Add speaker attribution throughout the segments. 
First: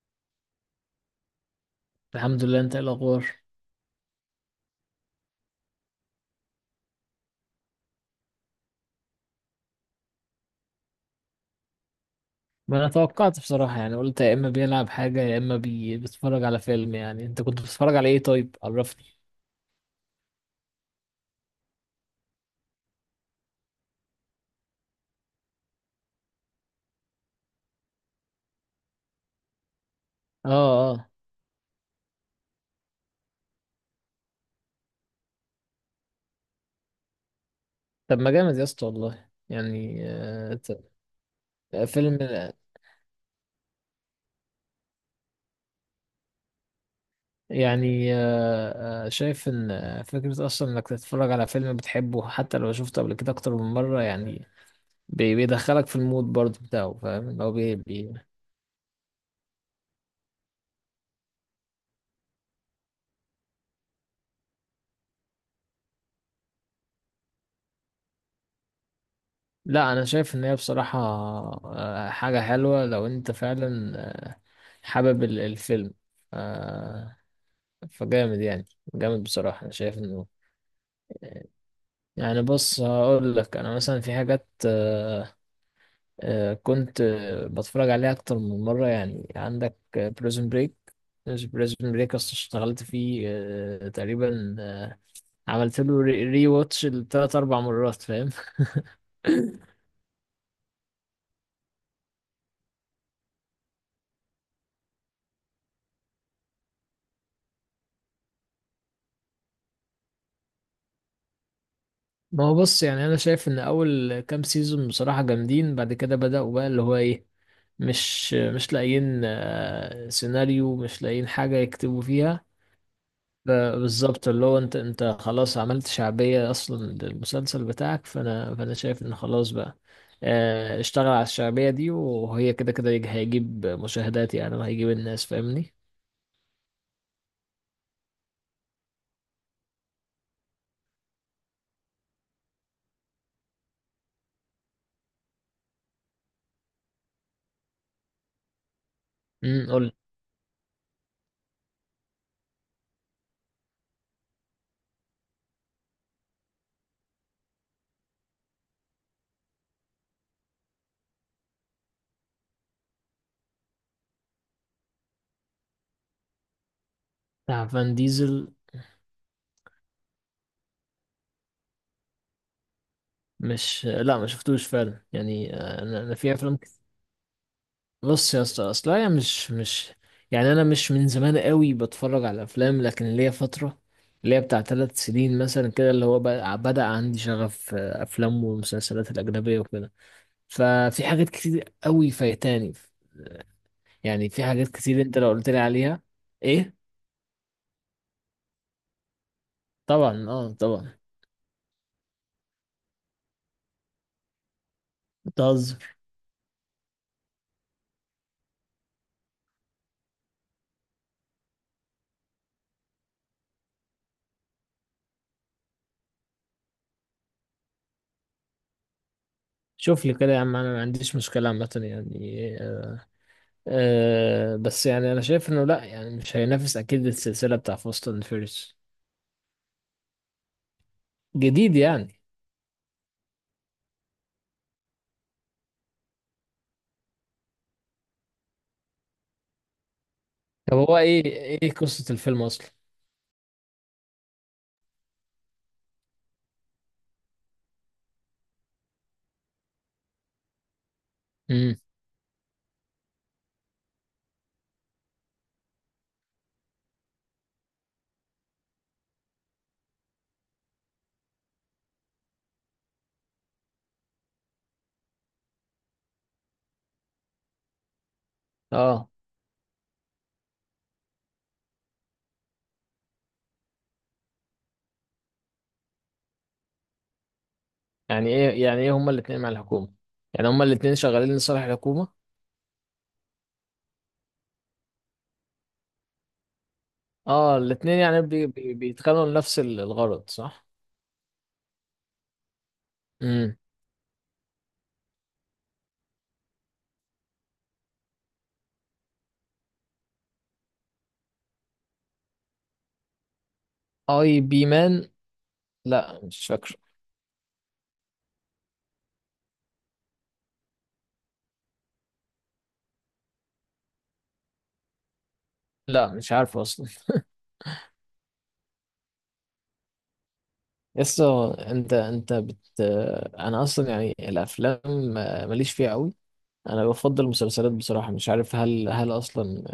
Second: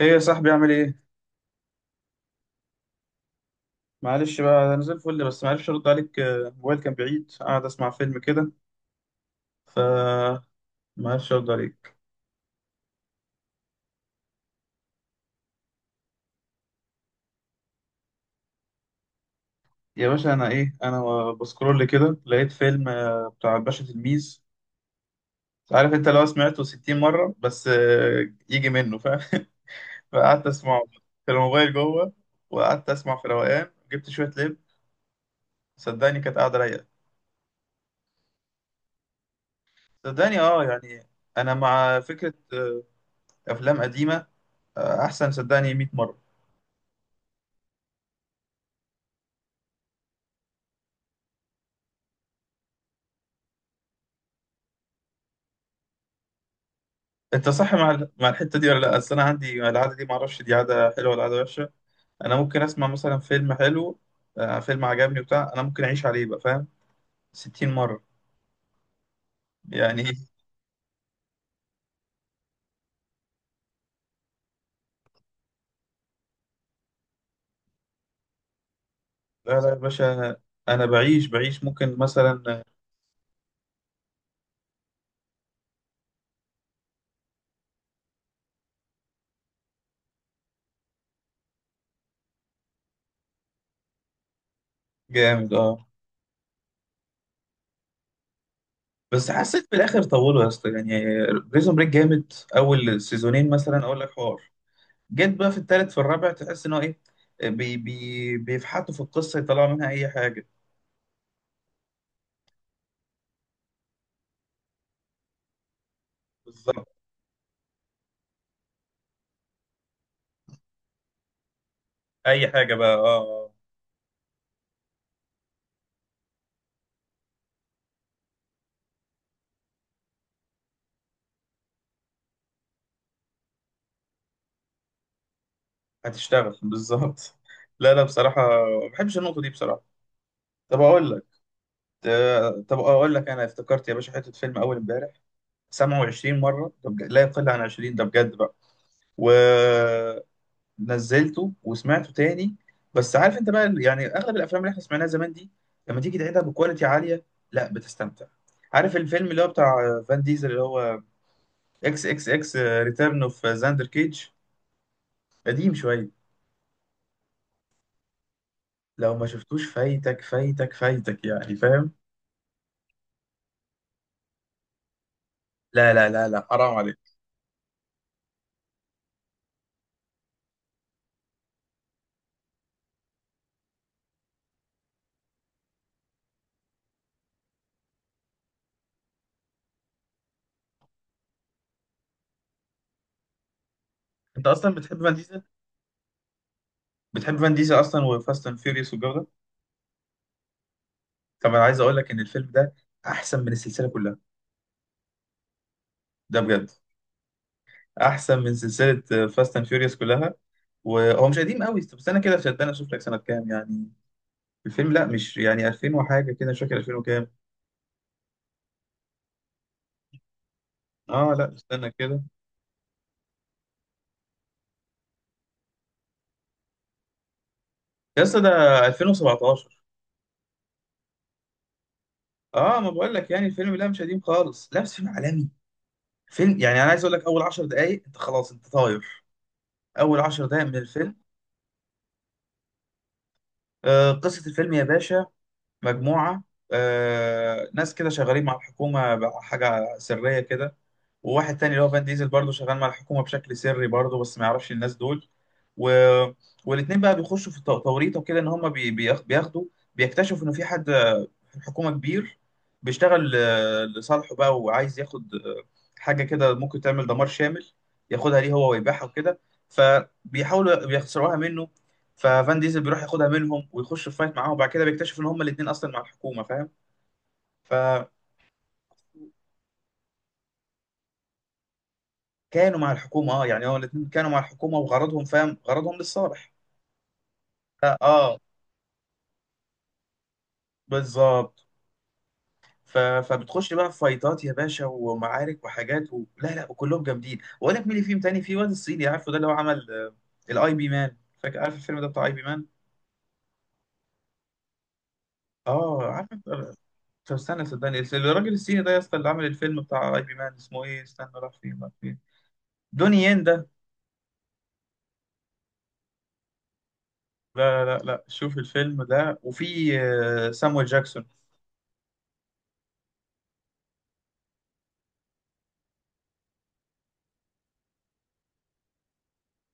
Speaker 1: ايه يا صاحبي؟ اعمل ايه؟
Speaker 2: الحمد لله. انت ايه الاخبار؟
Speaker 1: معلش بقى، انا زي الفل، بس معرفش ارد عليك. الموبايل كان بعيد، قاعد اسمع فيلم كده. ف معرفش ارد عليك.
Speaker 2: ما انا توقعت بصراحة، يعني قلت يا اما بيلعب حاجة يا اما بيتفرج على فيلم. يعني انت كنت بتتفرج على ايه؟ طيب عرفني.
Speaker 1: يا باشا، انا بسكرول كده، لقيت فيلم بتاع الباشا تلميذ. عارف انت لو سمعته 60 مره بس، يجي منه، فاهم؟ فقعدت
Speaker 2: اه،
Speaker 1: اسمعه
Speaker 2: اه.
Speaker 1: في الموبايل جوه، وقعدت اسمع في روقان، جبت شويه لب. صدقني كانت قاعده رايقه.
Speaker 2: طب ما جامد يا اسطى، والله يعني
Speaker 1: صدقني اه يعني، انا مع
Speaker 2: فيلم.
Speaker 1: فكره افلام قديمه. احسن صدقني 100 مره.
Speaker 2: يعني شايف ان فكرة اصلا انك تتفرج على فيلم بتحبه، حتى لو شفته قبل كده اكتر من مرة يعني. بيدخلك في المود برضه بتاعه، فاهم؟
Speaker 1: انت صح مع مع الحته دي ولا لا؟ اصل انا عندي العاده دي، ما اعرفش دي عاده حلوه ولا عاده وحشه. انا ممكن اسمع مثلا فيلم حلو، فيلم عجبني وبتاع، انا ممكن اعيش عليه بقى، فاهم؟ 60 مره
Speaker 2: لا،
Speaker 1: يعني.
Speaker 2: انا شايف ان هي بصراحة حاجة حلوة لو انت فعلا آه، حابب الفيلم. آه، فجامد يعني. جامد
Speaker 1: لا
Speaker 2: بصراحة،
Speaker 1: لا
Speaker 2: انا
Speaker 1: يا
Speaker 2: شايف انه.
Speaker 1: باشا، انا بعيش بعيش ممكن
Speaker 2: يعني
Speaker 1: مثلا.
Speaker 2: بص، هقول لك انا مثلا في حاجات كنت بتفرج عليها اكتر من مرة، يعني عندك بريزون بريك اشتغلت فيه تقريبا
Speaker 1: جامد
Speaker 2: عملت
Speaker 1: اه.
Speaker 2: له ري واتش لتلات اربع مرات، فاهم؟
Speaker 1: بس حسيت في الاخر طولوا يا اسطى يعني. بريزون بريك جامد، اول سيزونين مثلا اقول لك حوار. جيت بقى في التالت في الرابع، تحس ان هو ايه، بي بي بيفحطوا في القصه، يطلعوا منها اي حاجه.
Speaker 2: ما هو بص، يعني انا شايف ان اول كام سيزون بصراحة جامدين، بعد كده بدأوا بقى اللي
Speaker 1: بالظبط.
Speaker 2: هو ايه. مش لاقيين سيناريو، مش لاقيين حاجة يكتبوا فيها.
Speaker 1: اي حاجه بقى، اه آه.
Speaker 2: بالظبط، اللي هو انت خلاص عملت شعبية اصلا للمسلسل بتاعك، فانا شايف ان خلاص بقى. اشتغل على الشعبية دي، وهي كده كده هيجيب مشاهدات يعني، وهيجيب الناس، فاهمني؟
Speaker 1: هتشتغل بالظبط. لا لا بصراحة، ما بحبش النقطة دي بصراحة. طب أقول لك. طب أقول لك، أنا افتكرت يا باشا حتة فيلم أول إمبارح، سمعه 20 مرة، لا يقل عن 20، ده بجد بقى.
Speaker 2: قول.
Speaker 1: ونزلته وسمعته تاني. بس عارف أنت بقى، يعني أغلب الأفلام اللي إحنا سمعناها زمان دي، لما تيجي تعيدها بكواليتي عالية، لا بتستمتع. عارف الفيلم اللي هو بتاع فان ديزل اللي هو اكس اكس اكس ريتيرن اوف زاندر كيج؟ قديم شوية،
Speaker 2: بتاع فان ديزل؟
Speaker 1: لو ما شفتوش فايتك فايتك فايتك يعني، فاهم؟
Speaker 2: مش لا، ما شفتوش فعلا يعني.
Speaker 1: لا
Speaker 2: انا
Speaker 1: لا
Speaker 2: أنا
Speaker 1: لا
Speaker 2: في
Speaker 1: لا،
Speaker 2: افلام.
Speaker 1: حرام عليك.
Speaker 2: بص يا اسطى، اصل انا مش يعني، انا مش من زمان قوي بتفرج على افلام، لكن ليا فتره اللي هي بتاع 3 سنين مثلا كده، اللي هو بدأ عندي شغف افلام والمسلسلات الاجنبيه وكده. ففي حاجات كتير قوي فايتاني، يعني في
Speaker 1: انت
Speaker 2: حاجات
Speaker 1: اصلا
Speaker 2: كتير
Speaker 1: بتحب فان
Speaker 2: انت لو
Speaker 1: ديزل؟
Speaker 2: قلت لي عليها. ايه؟
Speaker 1: بتحب فان ديزل اصلا، وفاست اند فيوريوس والجو ده.
Speaker 2: طبعا، اه طبعا.
Speaker 1: طب انا عايز اقول لك ان الفيلم ده احسن من السلسله كلها.
Speaker 2: بتهزر؟
Speaker 1: ده بجد احسن من سلسله فاست اند فيوريوس كلها. وهو مش قديم قوي، طب استنى كده شدان اشوف لك سنه كام يعني الفيلم. لا مش يعني 2000 وحاجه كده، مش فاكر 2000 وكام.
Speaker 2: شوف لي كده يا عم، انا ما عنديش
Speaker 1: اه
Speaker 2: مشكله
Speaker 1: لا
Speaker 2: عامه
Speaker 1: استنى كده.
Speaker 2: يعني. بس يعني انا شايف انه لا يعني، مش هينافس اكيد السلسله بتاع فاست
Speaker 1: يا
Speaker 2: اند
Speaker 1: اسطى ده
Speaker 2: فيرس.
Speaker 1: 2017.
Speaker 2: جديد يعني؟
Speaker 1: اه، ما بقول لك يعني الفيلم لا مش قديم خالص، لا بس فيلم عالمي. فيلم يعني، انا عايز اقول لك، اول 10 دقائق انت خلاص، انت طاير. اول 10 دقائق من
Speaker 2: طب هو
Speaker 1: الفيلم.
Speaker 2: ايه؟ ايه قصة الفيلم اصلا؟
Speaker 1: قصة الفيلم يا باشا، مجموعة ناس كده شغالين مع الحكومة بحاجة سرية كده. وواحد تاني
Speaker 2: امم،
Speaker 1: اللي هو فان ديزل برضه شغال مع الحكومة بشكل سري برضه، بس ما يعرفش الناس دول. و... والاتنين بقى بيخشوا في توريطة كده، إن هما بياخدوا. بيكتشفوا إن في حد الحكومة كبير بيشتغل لصالحه بقى، وعايز ياخد حاجة كده ممكن تعمل دمار شامل، ياخدها ليه هو ويبيعها
Speaker 2: اه.
Speaker 1: وكده. فبيحاولوا بيخسروها منه. ففان ديزل بيروح ياخدها منهم، ويخش في فايت معاهم، وبعد كده بيكتشف ان هما الاتنين اصلا مع الحكومة، فاهم؟ فكانوا
Speaker 2: يعني ايه؟ يعني ايه هما الاتنين مع الحكومة؟ يعني هما الاتنين شغالين لصالح الحكومة؟
Speaker 1: مع الحكومة، اه يعني هو الاتنين كانوا مع الحكومة، وغرضهم فاهم، غرضهم للصالح.
Speaker 2: اه، الاتنين يعني
Speaker 1: اه
Speaker 2: بي بي بيتخانقوا لنفس الغرض، صح؟
Speaker 1: بالظبط.
Speaker 2: امم.
Speaker 1: فبتخش بقى في فايتات يا باشا ومعارك وحاجات لا لا، وكلهم جامدين. واقول لك مين اللي فيهم تاني، في واد الصيني عارفه، ده اللي هو عمل الاي بي مان. فاكر عارف الفيلم ده بتاع اي بي مان؟
Speaker 2: اي بي مان؟
Speaker 1: اه
Speaker 2: لا،
Speaker 1: عارف
Speaker 2: مش فاكره.
Speaker 1: طب استنى صدقني، الراجل الصيني ده يا اسطى، اللي عمل الفيلم بتاع اي بي مان اسمه ايه، استنى راح فين راح فين، دوني ين ده.
Speaker 2: لا، مش عارفه اصلا.
Speaker 1: لا لا لا لا، شوف الفيلم ده، وفي سامويل جاكسون.
Speaker 2: يسا انت انت بت انا اصلا يعني الافلام ماليش فيها قوي. انا بفضل المسلسلات بصراحة، مش عارف هل اصلا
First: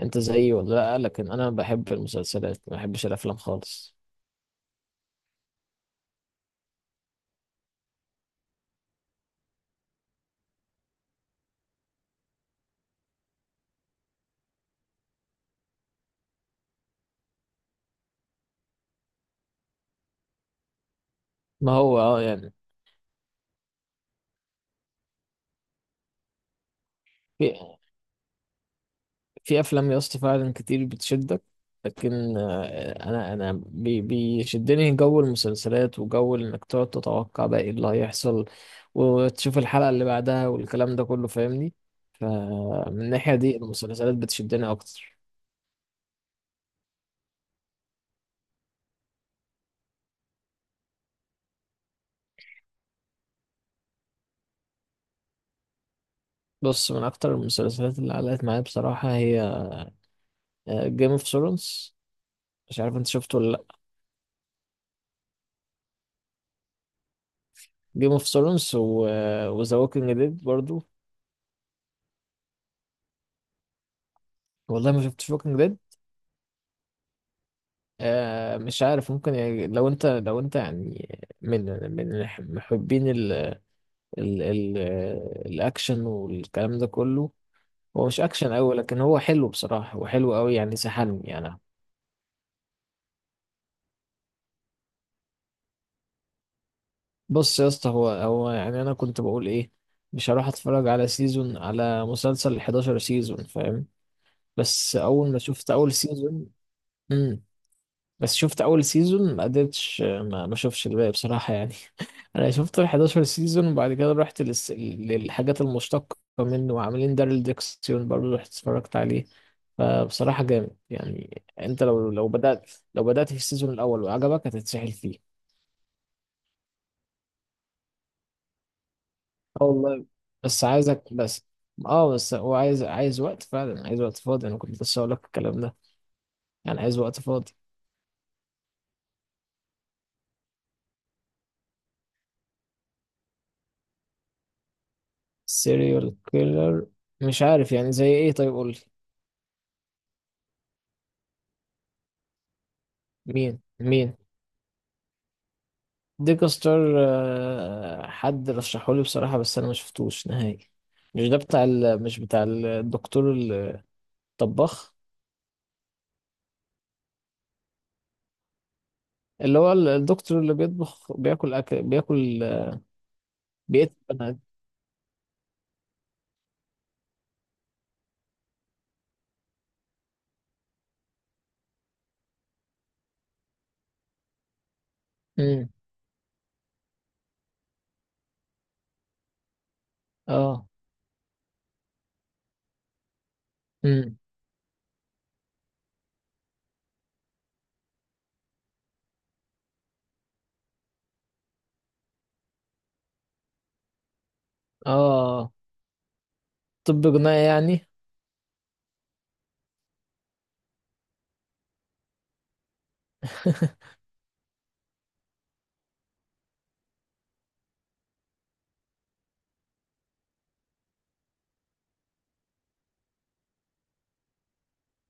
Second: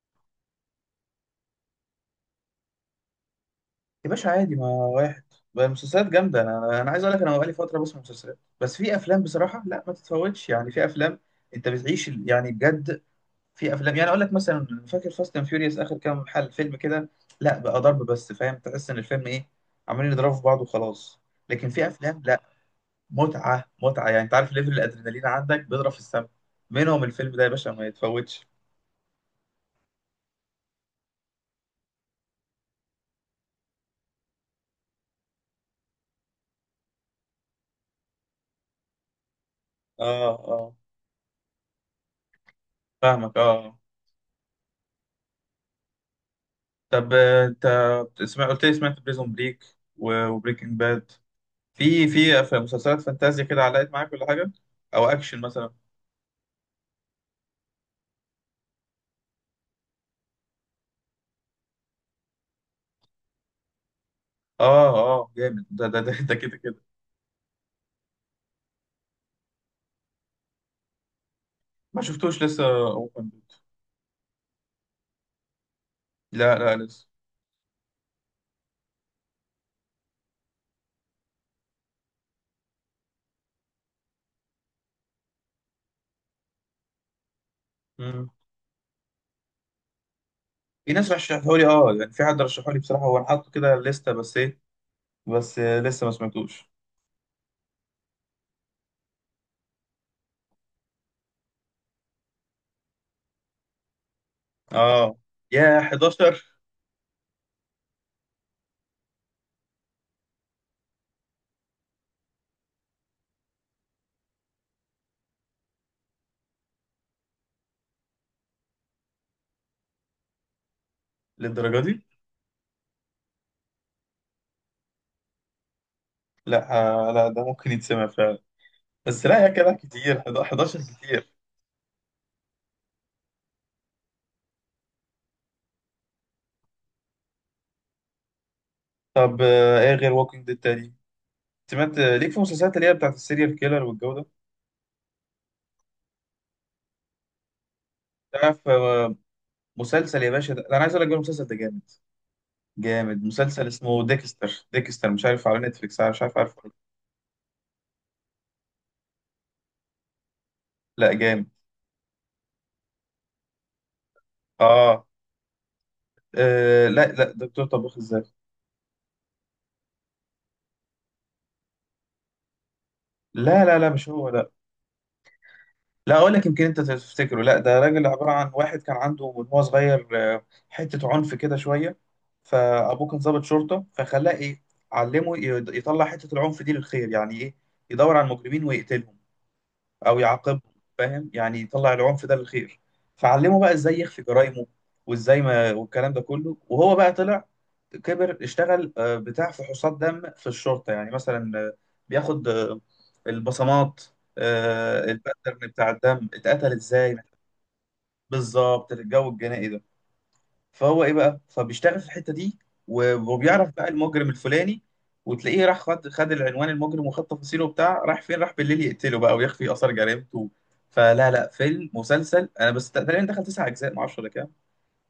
Speaker 2: انت زيي ولا لا، لكن انا بحب المسلسلات ما بحبش الافلام خالص.
Speaker 1: يا باشا عادي، ما واحد بقى المسلسلات جامدة. أنا عايز أقول لك، أنا بقالي فترة بسمع مسلسلات، بس في أفلام بصراحة، لا ما تتفوتش يعني. في أفلام أنت بتعيش يعني بجد. في أفلام يعني أقول لك مثلا، فاكر فاست أند فيوريوس آخر كام حل فيلم كده؟ لا بقى ضرب بس، فاهم؟ تحس إن الفيلم إيه، عمالين يضربوا في بعض وخلاص. لكن
Speaker 2: ما
Speaker 1: في
Speaker 2: هو اه
Speaker 1: أفلام لا،
Speaker 2: يعني.
Speaker 1: متعة متعة يعني. أنت عارف ليفل الأدرينالين عندك بيضرب في السما. منهم الفيلم ده يا باشا،
Speaker 2: في
Speaker 1: ما يتفوتش.
Speaker 2: في افلام يا اسطى فعلا كتير بتشدك، لكن انا بيشدني جو المسلسلات، وجو انك تقعد تتوقع بقى ايه اللي هيحصل وتشوف الحلقة اللي
Speaker 1: آه
Speaker 2: بعدها
Speaker 1: آه.
Speaker 2: والكلام ده كله، فاهمني؟ فمن الناحية
Speaker 1: فاهمك
Speaker 2: دي
Speaker 1: آه.
Speaker 2: المسلسلات بتشدني اكتر.
Speaker 1: طب انت بتسمع، قلت لي سمعت بريزون بريك وبريكنج باد. مسلسلات فانتازيا كده علقت معاك ولا حاجه؟ او اكشن مثلا.
Speaker 2: بص، من اكتر المسلسلات اللي علقت معايا بصراحة هي جيم اوف ثرونز، مش عارف انت شفته ولا لا.
Speaker 1: اه اه جامد، ده, ده كده كده.
Speaker 2: جيم اوف ثرونز وذا ووكينج ديد برضو.
Speaker 1: ما شفتوش لسه. اوبن.
Speaker 2: والله ما شفتش ووكينج ديد.
Speaker 1: لا لا لسه.
Speaker 2: مش عارف، ممكن يعني لو انت يعني من محبين ال ال ال الاكشن والكلام ده كله. هو مش
Speaker 1: مم.
Speaker 2: اكشن قوي، لكن هو حلو بصراحة، هو حلو قوي يعني،
Speaker 1: في ناس
Speaker 2: سحلني
Speaker 1: رشحوا
Speaker 2: يعني.
Speaker 1: لي، اه يعني في حد رشحوا لي بصراحه، هو انا حاطه كده لسته، بس ايه، بس لسه ما سمعتوش.
Speaker 2: بص يا اسطى، هو يعني انا كنت بقول ايه، مش هروح اتفرج على سيزون، على مسلسل 11 سيزون، فاهم؟ بس
Speaker 1: اه
Speaker 2: اول ما شفت
Speaker 1: يا
Speaker 2: اول سيزون.
Speaker 1: 11.
Speaker 2: بس شفت اول سيزون ما قدرتش، ما شفتش الباقي بصراحه يعني. انا شفت ال 11 سيزون، وبعد كده رحت للحاجات المشتقه منه، وعاملين دارل ديكسيون برضه رحت اتفرجت عليه. فبصراحه جامد يعني،
Speaker 1: للدرجه
Speaker 2: انت
Speaker 1: دي؟
Speaker 2: لو بدات في السيزون الاول وعجبك هتتسحل فيه.
Speaker 1: لا. لا ده ممكن يتسمع فعلا، بس لا يا
Speaker 2: اه،
Speaker 1: كده
Speaker 2: والله.
Speaker 1: كتير،
Speaker 2: بس
Speaker 1: 11
Speaker 2: عايزك
Speaker 1: كتير.
Speaker 2: بس. اه، بس هو عايز وقت فعلا، عايز وقت فاضي، انا كنت لسه هقول لك الكلام ده. يعني عايز وقت فاضي.
Speaker 1: طب ايه غير ووكينج ديد تاني سمعت ليك في المسلسلات اللي هي بتاعت السيريال كيلر والجو ده؟
Speaker 2: سيريال كيلر؟ مش عارف يعني زي ايه؟ طيب
Speaker 1: تعرف
Speaker 2: قول لي.
Speaker 1: مسلسل يا باشا، ده انا عايز اقول لك بقى، المسلسل ده جامد. جامد،
Speaker 2: مين
Speaker 1: مسلسل اسمه
Speaker 2: مين
Speaker 1: ديكستر. ديكستر مش عارف على نتفليكس، مش عارف عارفه ولا.
Speaker 2: ديكستر حد رشحولي بصراحة، بس أنا ما شفتوش نهائي.
Speaker 1: لا لا،
Speaker 2: مش ده
Speaker 1: جامد.
Speaker 2: بتاع مش بتاع الدكتور الطباخ؟
Speaker 1: اه. لا لا دكتور طباخ الذات.
Speaker 2: اللي هو الدكتور اللي بيطبخ بياكل، أكل بياكل
Speaker 1: لا لا لا
Speaker 2: بيقتل
Speaker 1: مش هو،
Speaker 2: بنات.
Speaker 1: لا. لا اقول لك، يمكن انت تفتكره، لا ده راجل عباره عن واحد كان عنده من هو صغير حته عنف كده شويه. فابوه كان ضابط شرطه، فخلاه ايه، علمه
Speaker 2: امم،
Speaker 1: يطلع حته العنف دي للخير، يعني ايه، يدور على المجرمين ويقتلهم او يعاقبه،
Speaker 2: اه.
Speaker 1: فاهم؟ يعني يطلع العنف ده للخير. فعلمه بقى ازاي
Speaker 2: امم،
Speaker 1: يخفي جرايمه وازاي ما والكلام ده كله. وهو بقى طلع كبر، اشتغل بتاع فحوصات دم في الشرطة، يعني مثلا بياخد البصمات،
Speaker 2: اه.
Speaker 1: الباترن بتاع الدم اتقتل
Speaker 2: طب،
Speaker 1: ازاي.
Speaker 2: جناية يعني؟
Speaker 1: بالظبط الجو الجنائي ده. فهو ايه بقى، فبيشتغل في الحته دي، وبيعرف بقى المجرم الفلاني، وتلاقيه راح خد العنوان المجرم، وخد تفاصيله وبتاع، راح فين راح بالليل يقتله بقى، ويخفي اثار جريمته. فلا لا فيلم، مسلسل، انا بس تقريبا دخل تسع اجزاء ما اعرفش ولا كام.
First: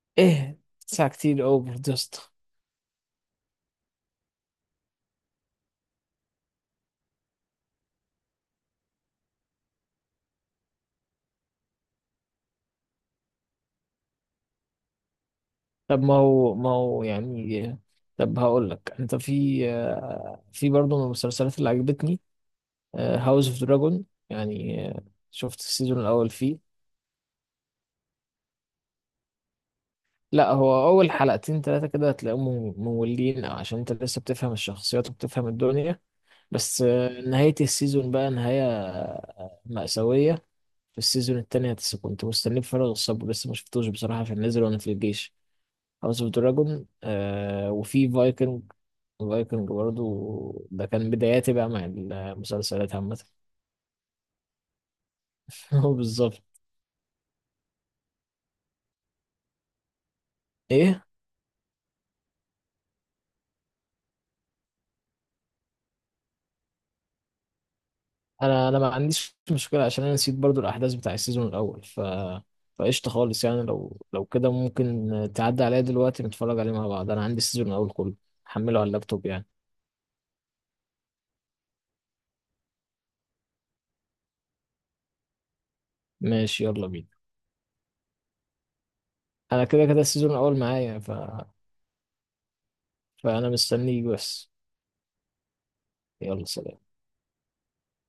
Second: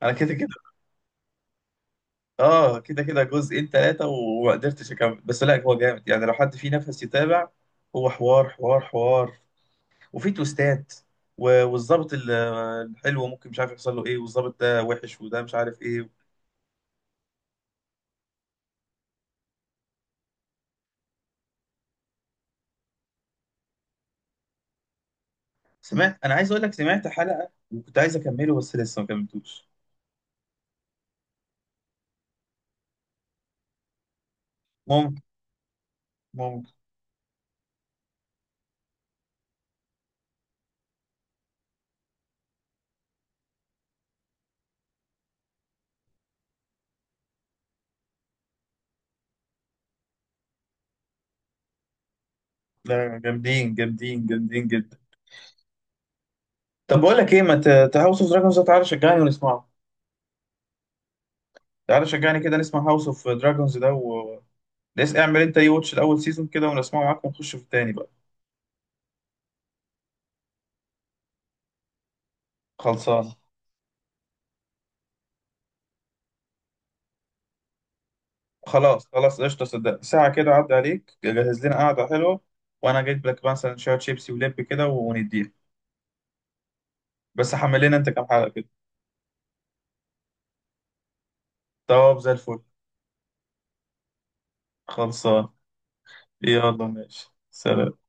Speaker 1: انا كده كده.
Speaker 2: ايه، ساعة كتير، اوفر دوست.
Speaker 1: اه كده كده جزئين ثلاثه وما قدرتش اكمل. بس لا هو جامد يعني، لو حد فيه نفس يتابع، هو حوار حوار حوار. وفي تويستات والظابط الحلو ممكن مش عارف يحصل له ايه، والظابط ده وحش، وده مش عارف
Speaker 2: طب ما
Speaker 1: ايه.
Speaker 2: هو ما هو يعني. طب هقول لك انت، في برضه من المسلسلات اللي عجبتني هاوس اوف دراجون. يعني شفت السيزون
Speaker 1: سمعت،
Speaker 2: الاول
Speaker 1: انا عايز
Speaker 2: فيه.
Speaker 1: اقول لك سمعت حلقة وكنت عايز اكمله بس لسه ما كملتوش.
Speaker 2: لا، هو اول حلقتين ثلاثه كده هتلاقيهم مملين، أو عشان انت لسه بتفهم الشخصيات
Speaker 1: ممكن،
Speaker 2: وبتفهم الدنيا.
Speaker 1: ممكن.
Speaker 2: بس نهايه السيزون بقى نهايه مأساويه. في السيزون التاني كنت مستنيه بفارغ الصبر، لسه ما شفتوش بصراحه في النزل وانا في الجيش. هاوس اوف دراجون. وفي فايكنج. فايكنج برضو ده كان بداياتي بقى مع المسلسلات عامه.
Speaker 1: لا جامدين جامدين جامدين جدا.
Speaker 2: هو بالظبط.
Speaker 1: طب بقول لك ايه، ما هاوس اوف دراجونز ده تعالى شجعني ونسمعه.
Speaker 2: ايه؟
Speaker 1: تعالى شجعني كده نسمع هاوس اوف دراجونز ده و لسه اعمل انت اي واتش الاول سيزون كده، ونسمعه معاك، ونخش في التاني بقى.
Speaker 2: انا ما عنديش مشكله عشان انا نسيت برضو الاحداث بتاع السيزون الاول ف... فقشطه
Speaker 1: خلصان.
Speaker 2: خالص يعني، لو كده ممكن تعدي عليا دلوقتي نتفرج عليه مع بعض، انا عندي السيزون الاول كله هحمله على
Speaker 1: خلاص
Speaker 2: اللابتوب
Speaker 1: خلاص
Speaker 2: يعني.
Speaker 1: قشطه، صدق ساعه كده عدى عليك، جهز لنا قعده حلوه. وانا جايب لك مثلا شويه شيبسي ولب كده، ونديها.
Speaker 2: ماشي، يلا بينا.
Speaker 1: بس حمل لنا انت كام حلقه كده.
Speaker 2: انا كده كده السيزون الاول معايا، ف...
Speaker 1: طب زي الفل.
Speaker 2: فانا مستنيك بس.
Speaker 1: خلصان.
Speaker 2: يلا، سلام.
Speaker 1: يلا ماشي سلام.